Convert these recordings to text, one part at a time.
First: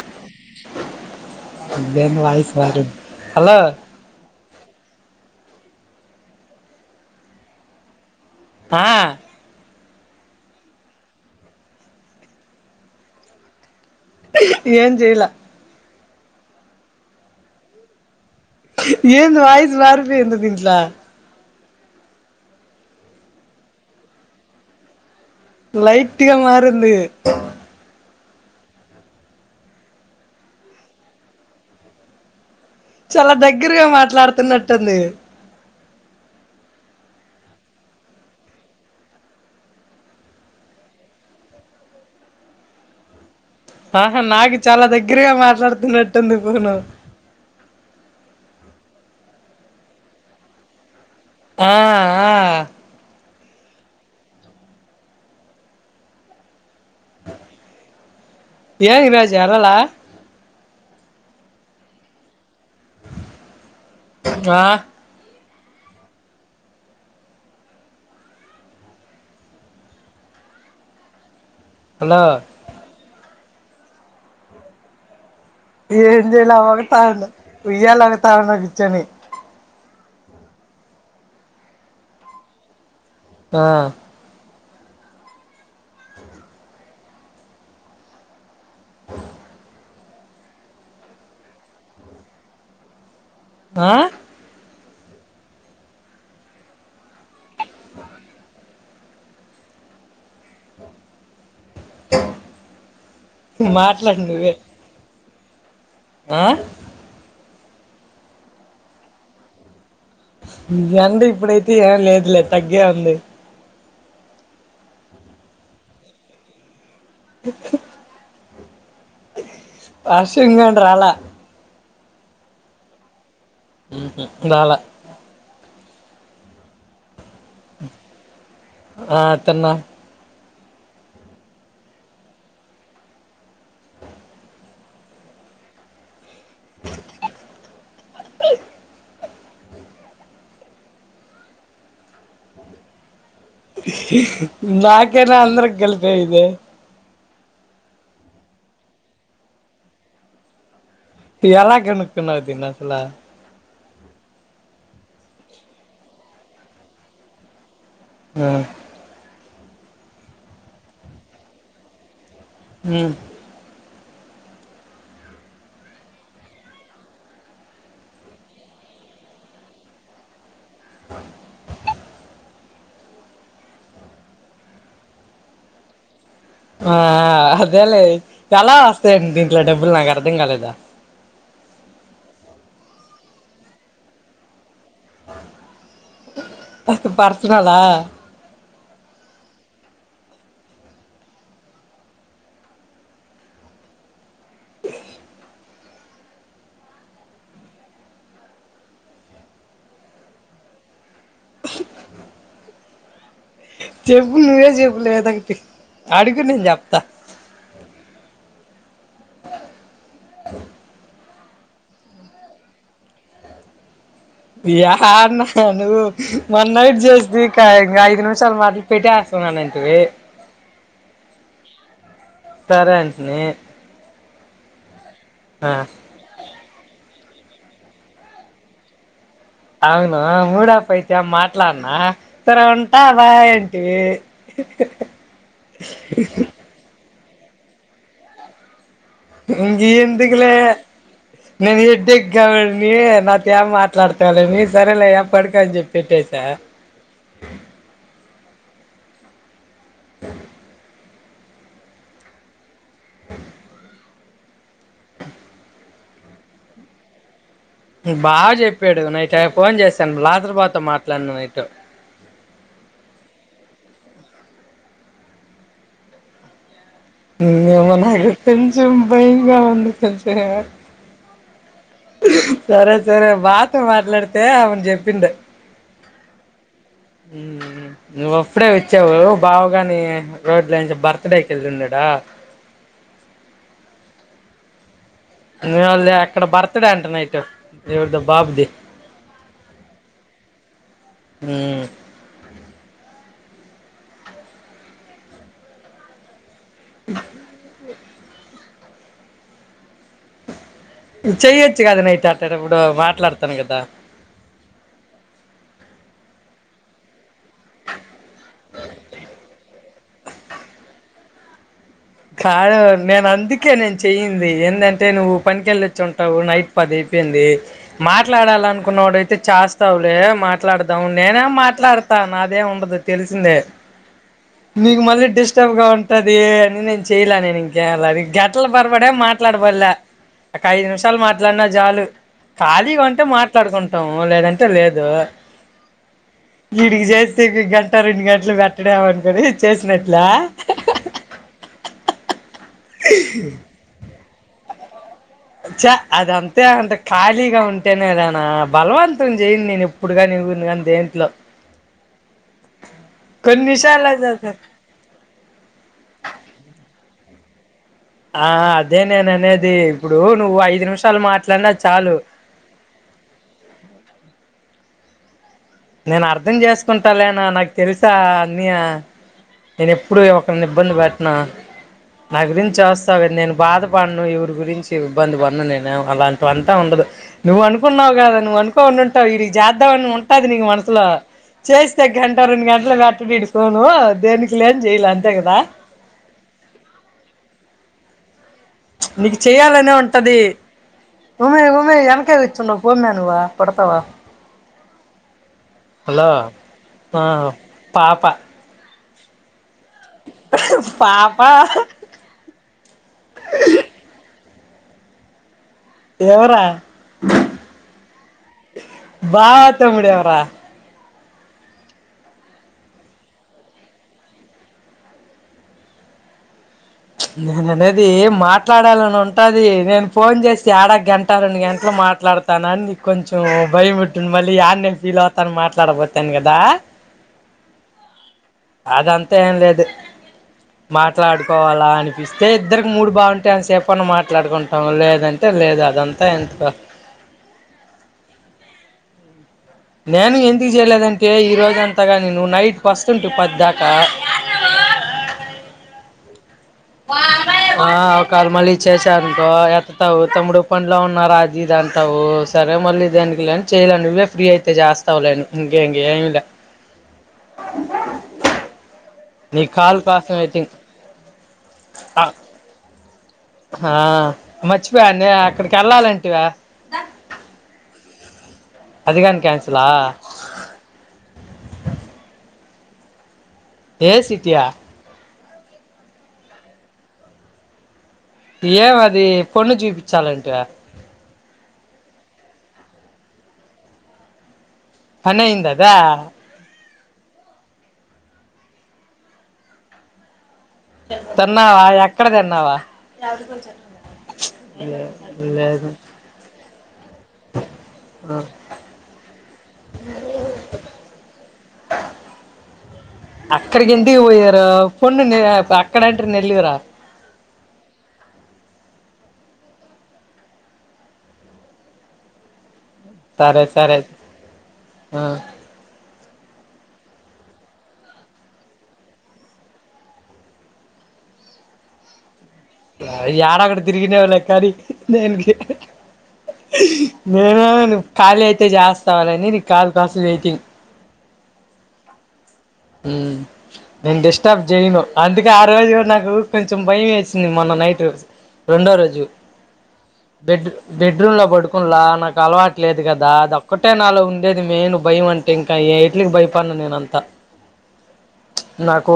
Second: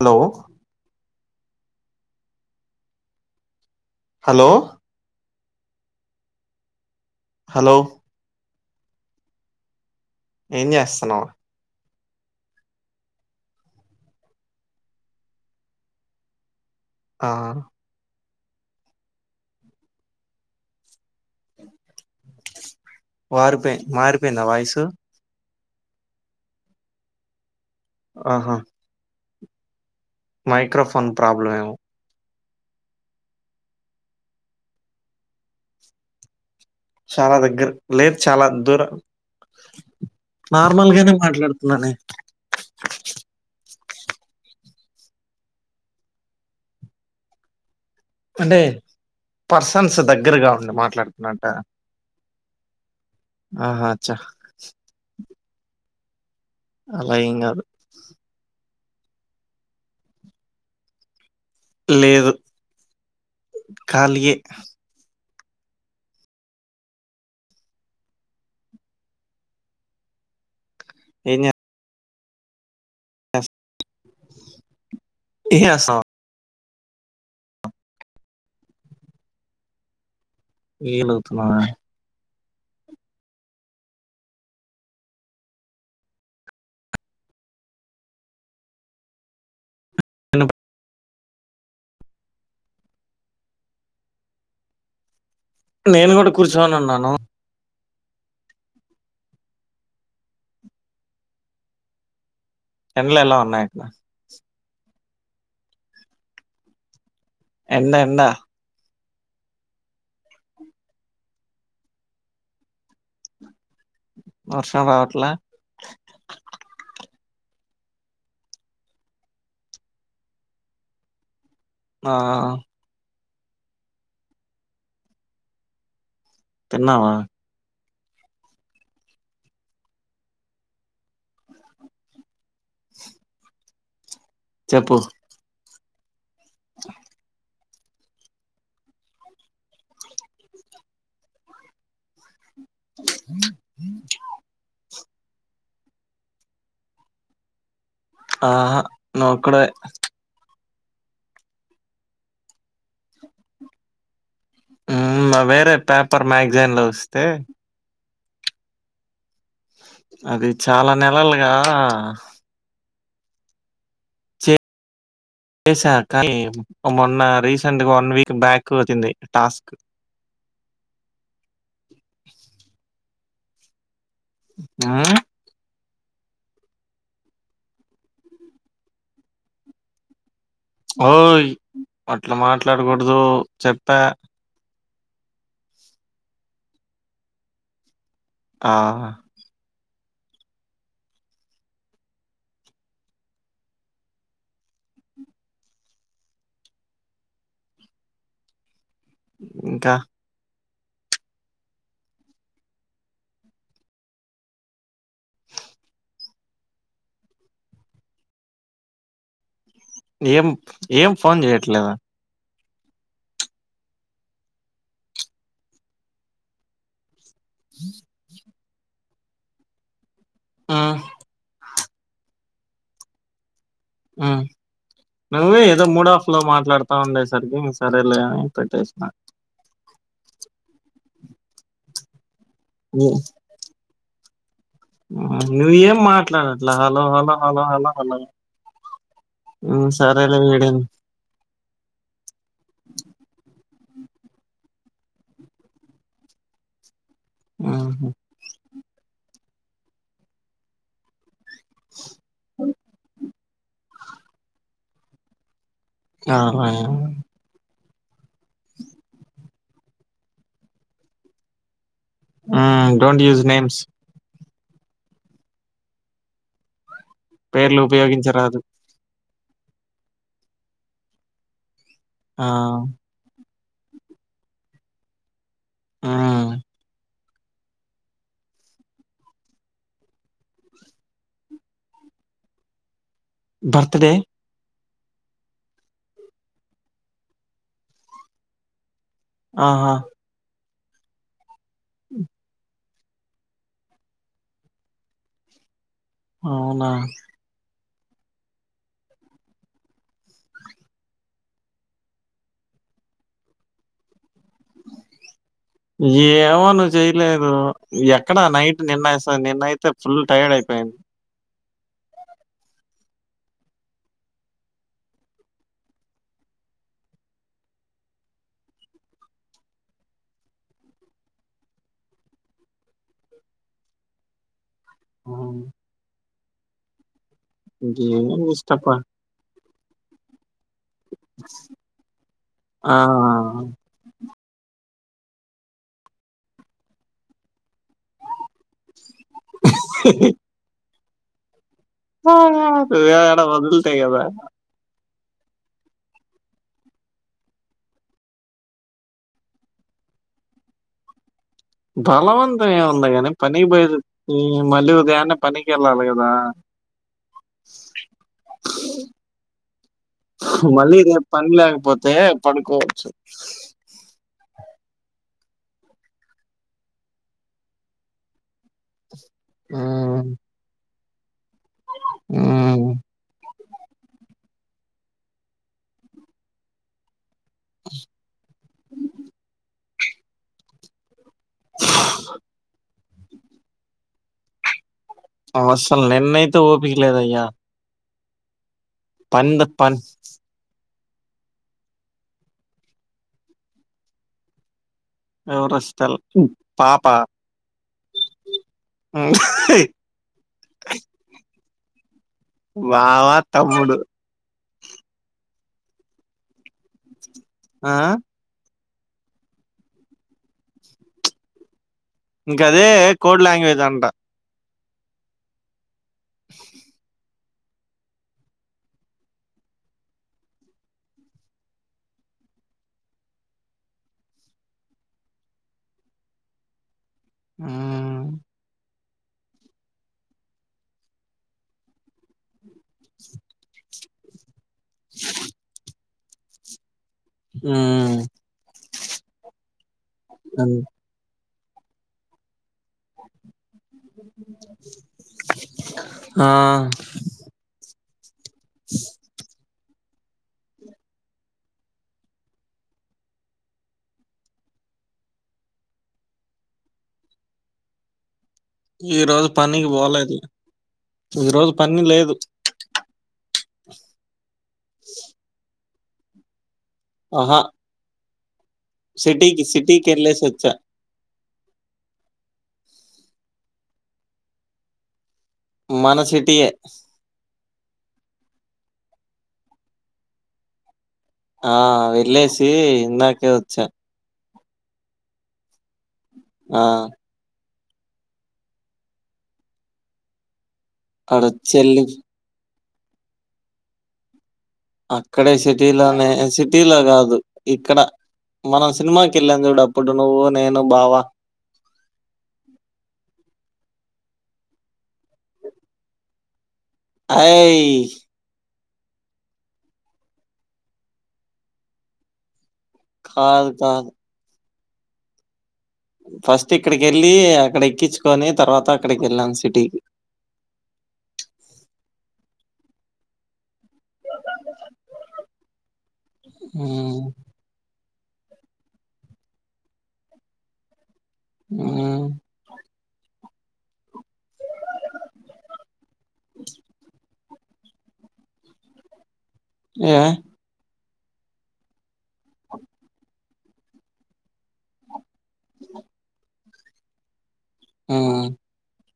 Hello [unintelligible] [unintelligible] hello hello hello ఆ ఏం చేస్తాన్నావ్ ఏం చేయలా ఆ ఏంది వాయిస్ మారిపోయింది దింట్లో వారిపోయి మారిపోయిందా వాయిసు లైట్గా మారింది ఆహా మైక్రోఫోన్ ప్రాబ్లమ్ ఏమో చాలా దగ్గరగా మాట్లాడుతున్నట్టుంది చాలా దగ్గర్ లేదు చాలా దూర నార్మల్గానే మాట్లాడుతున్నానే ఆహా నాకి చాలా దగ్గరగా మాట్లాడుతున్నట్టుంది ఫోను అంటే పర్సన్స్ దగ్గరగా ఉండి మాట్లా ఆ ఆ ఆహా అచ్చా అలా ఏం కాదు ఏం ఈరోజు ఎలలా లేదు ఖాళీయే ఆ ఏం చే హలో ఏం చేస్తున్నావ్ ఏం జేయాలా ఊగుతాండ్ ఉయ్యాల ఊగుతాండు కూర్చొని ఈనుగుతున్నావా ఆ అ ఇనుప్ ఆ నేను కూడా కూర్చొని ఉన్నాను ఆ ఎండలు ఎలా ఉన్నాయి అక్కడ మాట్లాడు నువ్వే ఆ ఎన్న ఎన్న ఎండ అంట ఇప్పుడైతే ఏం లేదు లేదు తగ్గే ఉంది వర్షం రావట్లా వర్షం రల ఆ రాలే తినవా ఆ తినం చెప్పు ఓ అ అ నాకేనా అంద్ర కలిపే ఇంద ఆహా నాకు ఒకరికే ఎలా కనుకునావ్ అసలు వేరే పేపర్ మ్యాగజైన్లు వస్తే ఆ అది చాలా నెలలుగా అ సా కానీ మొన్న రీసెంట్ గా వన్ వీక్ బ్యాక్ అంది టాస్క్ ఆ ఆ అదేలే ఎలా వస్తాయండి దీంట్లో డబ్బులు నాకు అర్థం కాలేదు ఓ అట్లా మాట్లాడకూడదు చెప్పా అది పర్సనల్ ఆ ఇంకా చెపులేదాకట్ అడుగునే జప్తా ఏం ఏం ఫోన్ చేయట్లేదా న్నా ను్వు మన్న నైట్ చేస్తుదికా ఇం ఐదు నిమిషాలు మారి పెట్టానంటివి ఆ సరే అంటిని నువ్వే ఆ ఏదో మూడఫ్ లో మాట్లాడుతా ఉండ సరికి ఇం సరేలే అని పెట్టేసిన అవును మూడప్ప అయితే మాట్లాడినా ఇంకా ఉంటా బాయ్ ఏంటివి నువ్ ఏం మాట్లాడట్లా hello hello hello hello hello ఇం హ్మ్. సరేలే ఎందుకలే వీడేం నీకుభేదచే ట్లాడుతాల మీ సరేలే ఏ పడుకని చెప్పప్తట్టేసా ఆ [inaudible] అ [inaudible] ఆహా బాగా చెప్పాడు నైట్ అ ఫోన్ చేశాను భలదరాబాద్ మాట్లాడిను నైటు డోంట్ యూస్ నేమ్స్ పేర్లు నాకు ఉపయోగించరాదు. కొంచెం భయంగా అంది తె ఆ! సరే సరే బాతో మాట్లాడితే అవును చెప్పిండ ఆ నువ్్వ అప్పుడే వచ్చావు బావుగాని రోడ్ల నుంచి బర్త్డేకి వెళ్ళిన్నాడా ఆ బర్త్ డే నుళ్ళ అక్కడ బర్త్డే అంట నైట్ ఎవరిదో బాబుది ఆహా ఆ అవునా చెయ్యొచ్చు కదా నైట్ అట్ట ఇప్పుడు మాట్లాడతాను కదా ఏమోన చేయలేదు ఎక్కడా నైట్ నిన్నస్తంది నిన్నయితే ఫుల్ టైర్డ్ అయిపోయా కాడ నేను అందుకే నేను చెయయింది ఏంటంటే నువ్వు పనికిెళ్ళొచ్చు ఉంటావు నైట్ పది చెప్పంది మాట్లాడాలనుకున్నాడుయితే చేస్తావులే మాట్లాడదాం నేనే మాట్లాడుత నాదేం ఉండదు తెలిసిందే [inaudible] నీకు మళ్ళీ హ్మ్. డిస్టర్బ్ గా ఉంటది అని నేను చెయలే నేను ఇంకే ఏం గంటల ఇష్టప పరబడే మాట్లాడ వల్ల ఒక ఐదు నిమిషాలు మాట్లాడిన జాలు ఆ! ఖాళీగా అంటే మాట్లాడుకుంటాము లేదంటే లేదు ో వీడికి చేస్తే గంట రెండు గంటలు పెట్టడామంట ఇడ చేసినట్లా డా మొదలుతగదా [unintelligible] చ అదంతే అంటే ఖాళీగా ఉంటేనేదానా బలవంతం చేయింది నేను ఇప్పుడు గాని కా ద ఏంట్లో బలవంతం ఏముంది గాని పనికి పోయ నిమిషాలు చ మళ్ళీ ఉదయాన్నే పనికి వెళ్ళాలి కదా ఆ అదే నేను అనేది ఇప్పుడు నువ్వు [inaudible] ఐదు మళ్ళీ నిమిషాలు రేపు పని మాట్లాడినా లేకపోతే చాలు పడుకోవచ్చు [inaudible] నేను అర్ధం చేసుకుంటా లేనా నాకు తెలుసా అన్న నేను ఎప్పుడు హ్మ్. ఒకరి ఇబ్బంది పెటినా నా గురించి హ్మ్. చస్తావు కదా నేను బాధపడను ఇవరికి గురించి ఇబ్బంది పను నేను అలాంటి అంతా ఉండదు నువ్వు అనుకున్నావు కదా నువ్వునుకోం ఉంటావు ఇీ జ చేద్దావ అని ఉంటుది నీకు మనసులో చేస్తే గంట రెండు గంటల మట్టడిడికోను దేనికి లేని చేయలే అంత అసలు నిన్నయితే ఓపికలేదుయ్యా నీకు చెయాలనే ఉంటది ఉమె ఉమె వెకే విచ్చు ఉండ పోమనువా పడతావా ఎర స్టల్ పా పా ఆ పాపా వావా తమ్ముడు దేవరా ఆహా బావా తమ్ముడివి రా ఇంకా అదే కోడ్ లాంగ్వేజ్ అంట నేను అనేది మాట్లాడాలని ఉంటది నేను ఫోన్ చేసి ఆడా గంట రెండు గంటలు మాట్లా మాట్లాడతాను అని నీకు కొంచెం భయం పెట్టింది మళ్ళీ ఆయ నేను ఫీల్ అవుతాను మాట్లాడపోతాను కదా హు అదంతా ఏం లేదు మాట్లాడుకోవాలా అనిపిస్తే ఇద్దరికి మూడు బాగుంటే అంతసేపుని మాట్లాడుకుంటాము లేదంటే లేదు అదంతా ఎంత హు నేను ఎందుకు చేయలేదంటే ఈ రోజు అంతగా నేను నైట్ పస్తుంటే పది ఆ ఆ కాల్ మళ్ళీ చేసానుకో టావు తమ్ముడు పనిలో ఉన్న అది ఇది అంటావు సరే మళ్ళీ దేనికిలే చేయలే నువ్వే ఫ్రీ అయితే జస్ చేస్తావు లే ఇంకే ఎం లే ఈ రోజు నీ పనికి కాల్ కోసం పోలేదు వెయిటింగ్ ఈ రోజు పని లేదు ఆ మర్చిపోయానే అక్కడికి వెళ్ళాలంటివే ఆహా అదిగాని సిటీకి క్యాన్సలా సిటీకి వెళ్ళేసి వచ్చా వేరే సిటీ యా మన సిటీ యే ఏంమది పొన్ను చూపించాలంటే ఆ వెళ్ళేసి ఇందాకే వచ్చా పనైందాద అ తిన్నావా అక్కడొచ్చెళ్ళి ఎక్కడ తిన్నావా అక్కడే లేదు సిటీలోనే సిటీలో కాదు ఇక్కడ మనం సినిమాకి కేళ్ళాం చూడు అప్పుడు నువ్వు నేను బావా అక్కడికి ఎందుకు పోయారు పొండినే అక్కడంట్రి నెల్లూర అయి సరే కాదు సరే కాదు ఆ ఫస్ట్ ఇక్కడికి వెళ్ళి అక్కడ ఎక్కించుకొని తర్వాత అక్కడికి వెళ్ళాం సిటీకి లయి ఏడ అవకూడదు తిరిగినావులే కాని నేను కే హ్మ్ నేను ఆగను ఖళీ అయితే చేస్తవ్లేఅని నీకు కాల్ కోసం వెయిటింగ్ ఉ నేను డిస్టర్బ్ చేయను అందుకే ఆ రోజు కూడా నాకు కొంచెం భయం వేసింది మేనం నైట్ రెండో రోజు య బెడ్ బెడ్రూమ్ లో పడుకున్నలా నాకు అలవాటు లేదు కదా అది ఒక్కటే నాలో ఉండేది మెయిన్ భయం అం టె ఇంకా ఏట్లికి భయపడను నేనంత ఉ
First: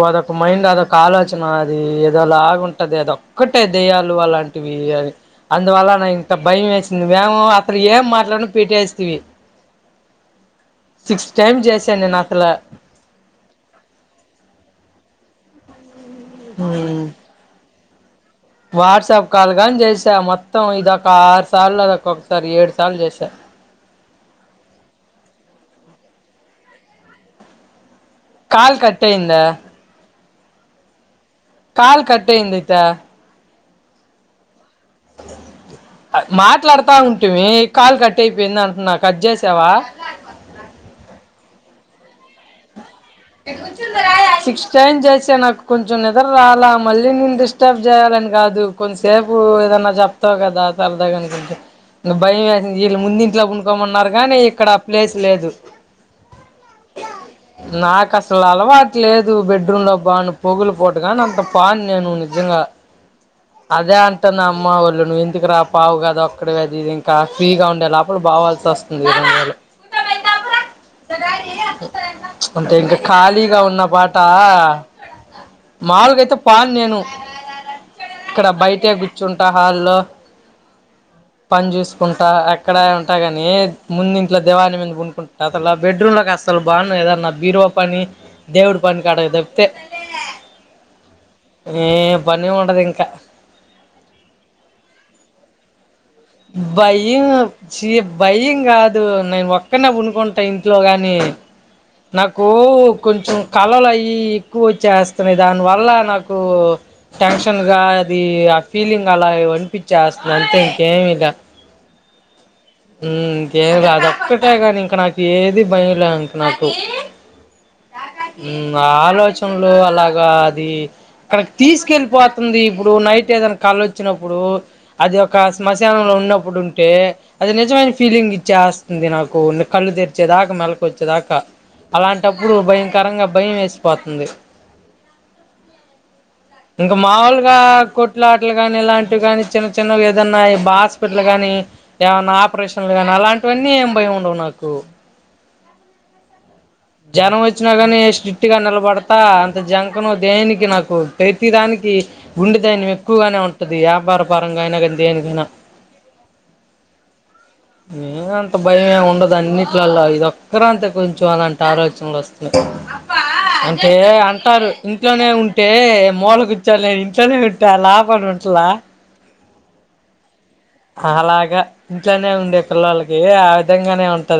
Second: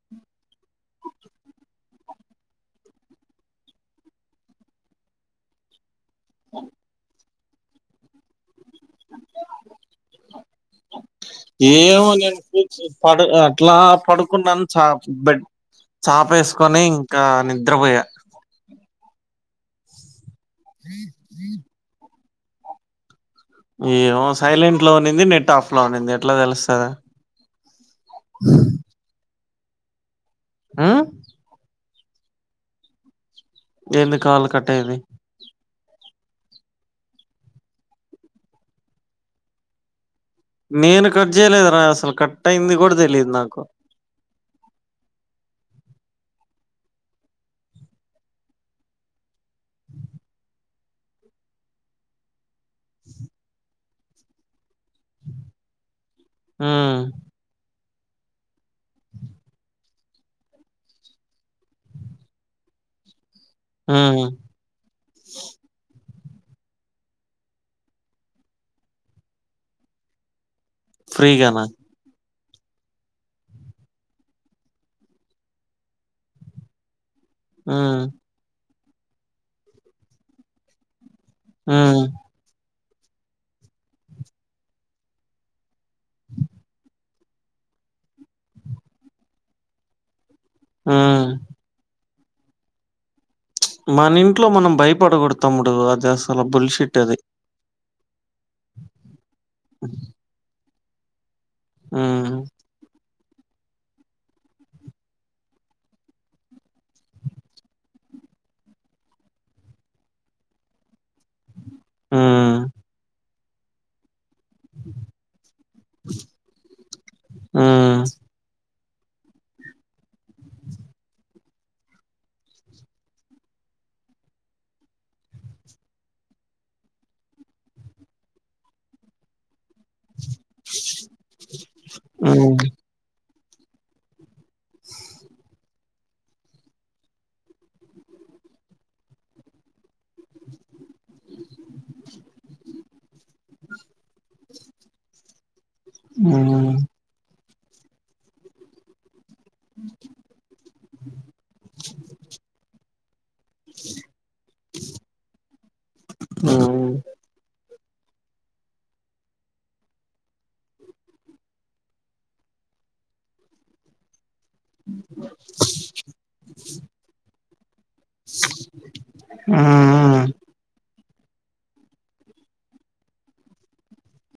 అదొక మైండ్ అదొక ఆలోచన అది ఏదో లాగుంటది అదొక్కటే దేయాలు అలాంటివి అది అందువల్ల నా ఇంత భయం వేసింది మేము అక్కడ ఏం మాట్లాడిన పీట్టేస్థివి ఏమో నేను అసలు పడు అట్లా పడుకున్నాను చ బెడ్ చాప వేసుకొని మ్ ఇంకా నిద్రపోయ వాట్సాప్ కాల్ గాని చేసా మొత్తం ఇదక ఆరు సార్లు అదోకొసారి ఏడు సార్లు చేసా ఏమో సైలెంట్ లో ఉనింది నెట్ ఆఫ్ లో ఉనింది ఎట్లా తెలుస్తదా కాల్ కట్టయింద ఆ కాల్ కటైందిటా ఎందు కాలు కటైంది మాట్లాడుతా ఉంటువి కాలు కట్ అయిపోయింది అంటున్నా కట్ చేసావా నేను కట్చేయలేదురా అసలు కట్టైంది కూడా తే సిక్స్ టైన్ చేసా నాకు కొంచెం నిద్ర రాలా మళ్ళీ నేను డిస్టర్బ్ చేయాలని కాదు కొంచెం సే నువ్వు ఏదన్నా చెప్తావు కదా తరదాగ గుంట భయం వేసింది వీళ్ళ ముందు ఇంట్లో పడుకోమన్నారు కానీ ఇక్కడ ఆ ప్లేస్ లేదు హ్మ్ నాకు అసలు అలవాటు లేదు బెడ్రూమ్ లో బాను పొగులు పోటు కానీ అంత పోను నేను నిజంగా అదే హ్మ్ అంటు నా అమ్మ వాళ్ళు నువ్వు ఇందుకి రా పావు కద ఒ అక్కడ వెది ఇది ఇంకా ఫ్రీగా ఉండేలా అప్పుడు బావాల్సి వస్తుంది సర ఏ ఫ్రీగానా అ స అంటే ఇంకా ఖాళీగా ఉన్న పాట మాములుగాయితే పాను నేను హ్మ్ ఇక్కడ బయటే కూర్చుంటా హాల్లో పని హ్మ్ చూసుకుంటా అక్కడ ఉంటాగాని ముందు ఇంట్లో దేవాన్ మీద పనుకుంట అలా బెడ్రూమ్ లోకి అసలు పోను కథ అన్నా బీరువా పని దేవుడు పనీ కటకు తప్తే మ్మ్ పని ఉండదు ఇంకా మన ఇంట్లో మనం భయపడకూడతాముడు అది అసలు బుల్షిట్ అది చి భయం కాదు నేను ఒక్కనే పనుకుంటా ఇంట్లో గాని ఆ నాకు కొంచెం కళలు అయి ఎక్కువ వచ్చేస్తున్నాయి దాని వల్ల నాకు టెన్షన్ గా అది ఆ ఫీలింగ్ అలా అనిపించేస్తుంది అంతే ఇంకేమీ లా మ్మ్ మ్మ్ ఇంకేం కాదు ఒక్కటే కాని ఇంక నాకు ఏది భయం లే ఇక నాకు ఆ ఆలోచనలు అలాగా అది కనకి తీసుకెళ్ళిపోతుంది ఇప్పుడు నైట్ ఏదైనా కళ్ళు వచ్చినప్పుడు అది ఒక శ్మశానంలో ఉన్నప్పుడు ఉంటే అది నిజమైన ఫీలింగ్ ఇచ్చేస్తుంది నాకు కళ్ళు తెరిచేదాకా మెలకొచ్చేదాకా ఆ అలాంటప్పుడు భయంకరంగా భయం వేసిపోతుంది ఇంకా మాముూలుగా కుట్లా ఆటలు కాని ఇలాంటివి కాని చిన్న చిన్నవి ఏదన్నా హాస్పిటలు గాని ఏమన్నా ఆపరేషన్లు కానీ అలాంటివన్నీ ఏం భయం ఉండవు నాకు మ్మ్ జనం వచ్చినా కానీ స్ట్రిక్ట్ గా నిలబడత అంత జంకను దేనికి నాకు ప్రైతి దానికి గుండె దైనియం ఎక్కువగానే ఉంటు పట్ది ఆ బార పారంగానా అయిన కానీ దేనికి అయినా మ్మ్ నేన అంత భయమే ఉండదు అన్నింటిల్లో ఇదిక్కర అంతే కొంచెం అలాంటే అ ఆలోచనలు వస్తున్నాయి అంటే అంటే అంటారు ఇంట్లోనే ఉంటే మూలకచ్చాలలేను ఇంట్లోనే ఉంటే అలా ఆపడి ఉంటలా మ్మ్ మ్మ్ అలాగా ఇంట్లోనే ఉంది పిల్లలకి ఆ విధంగానే ఉంటది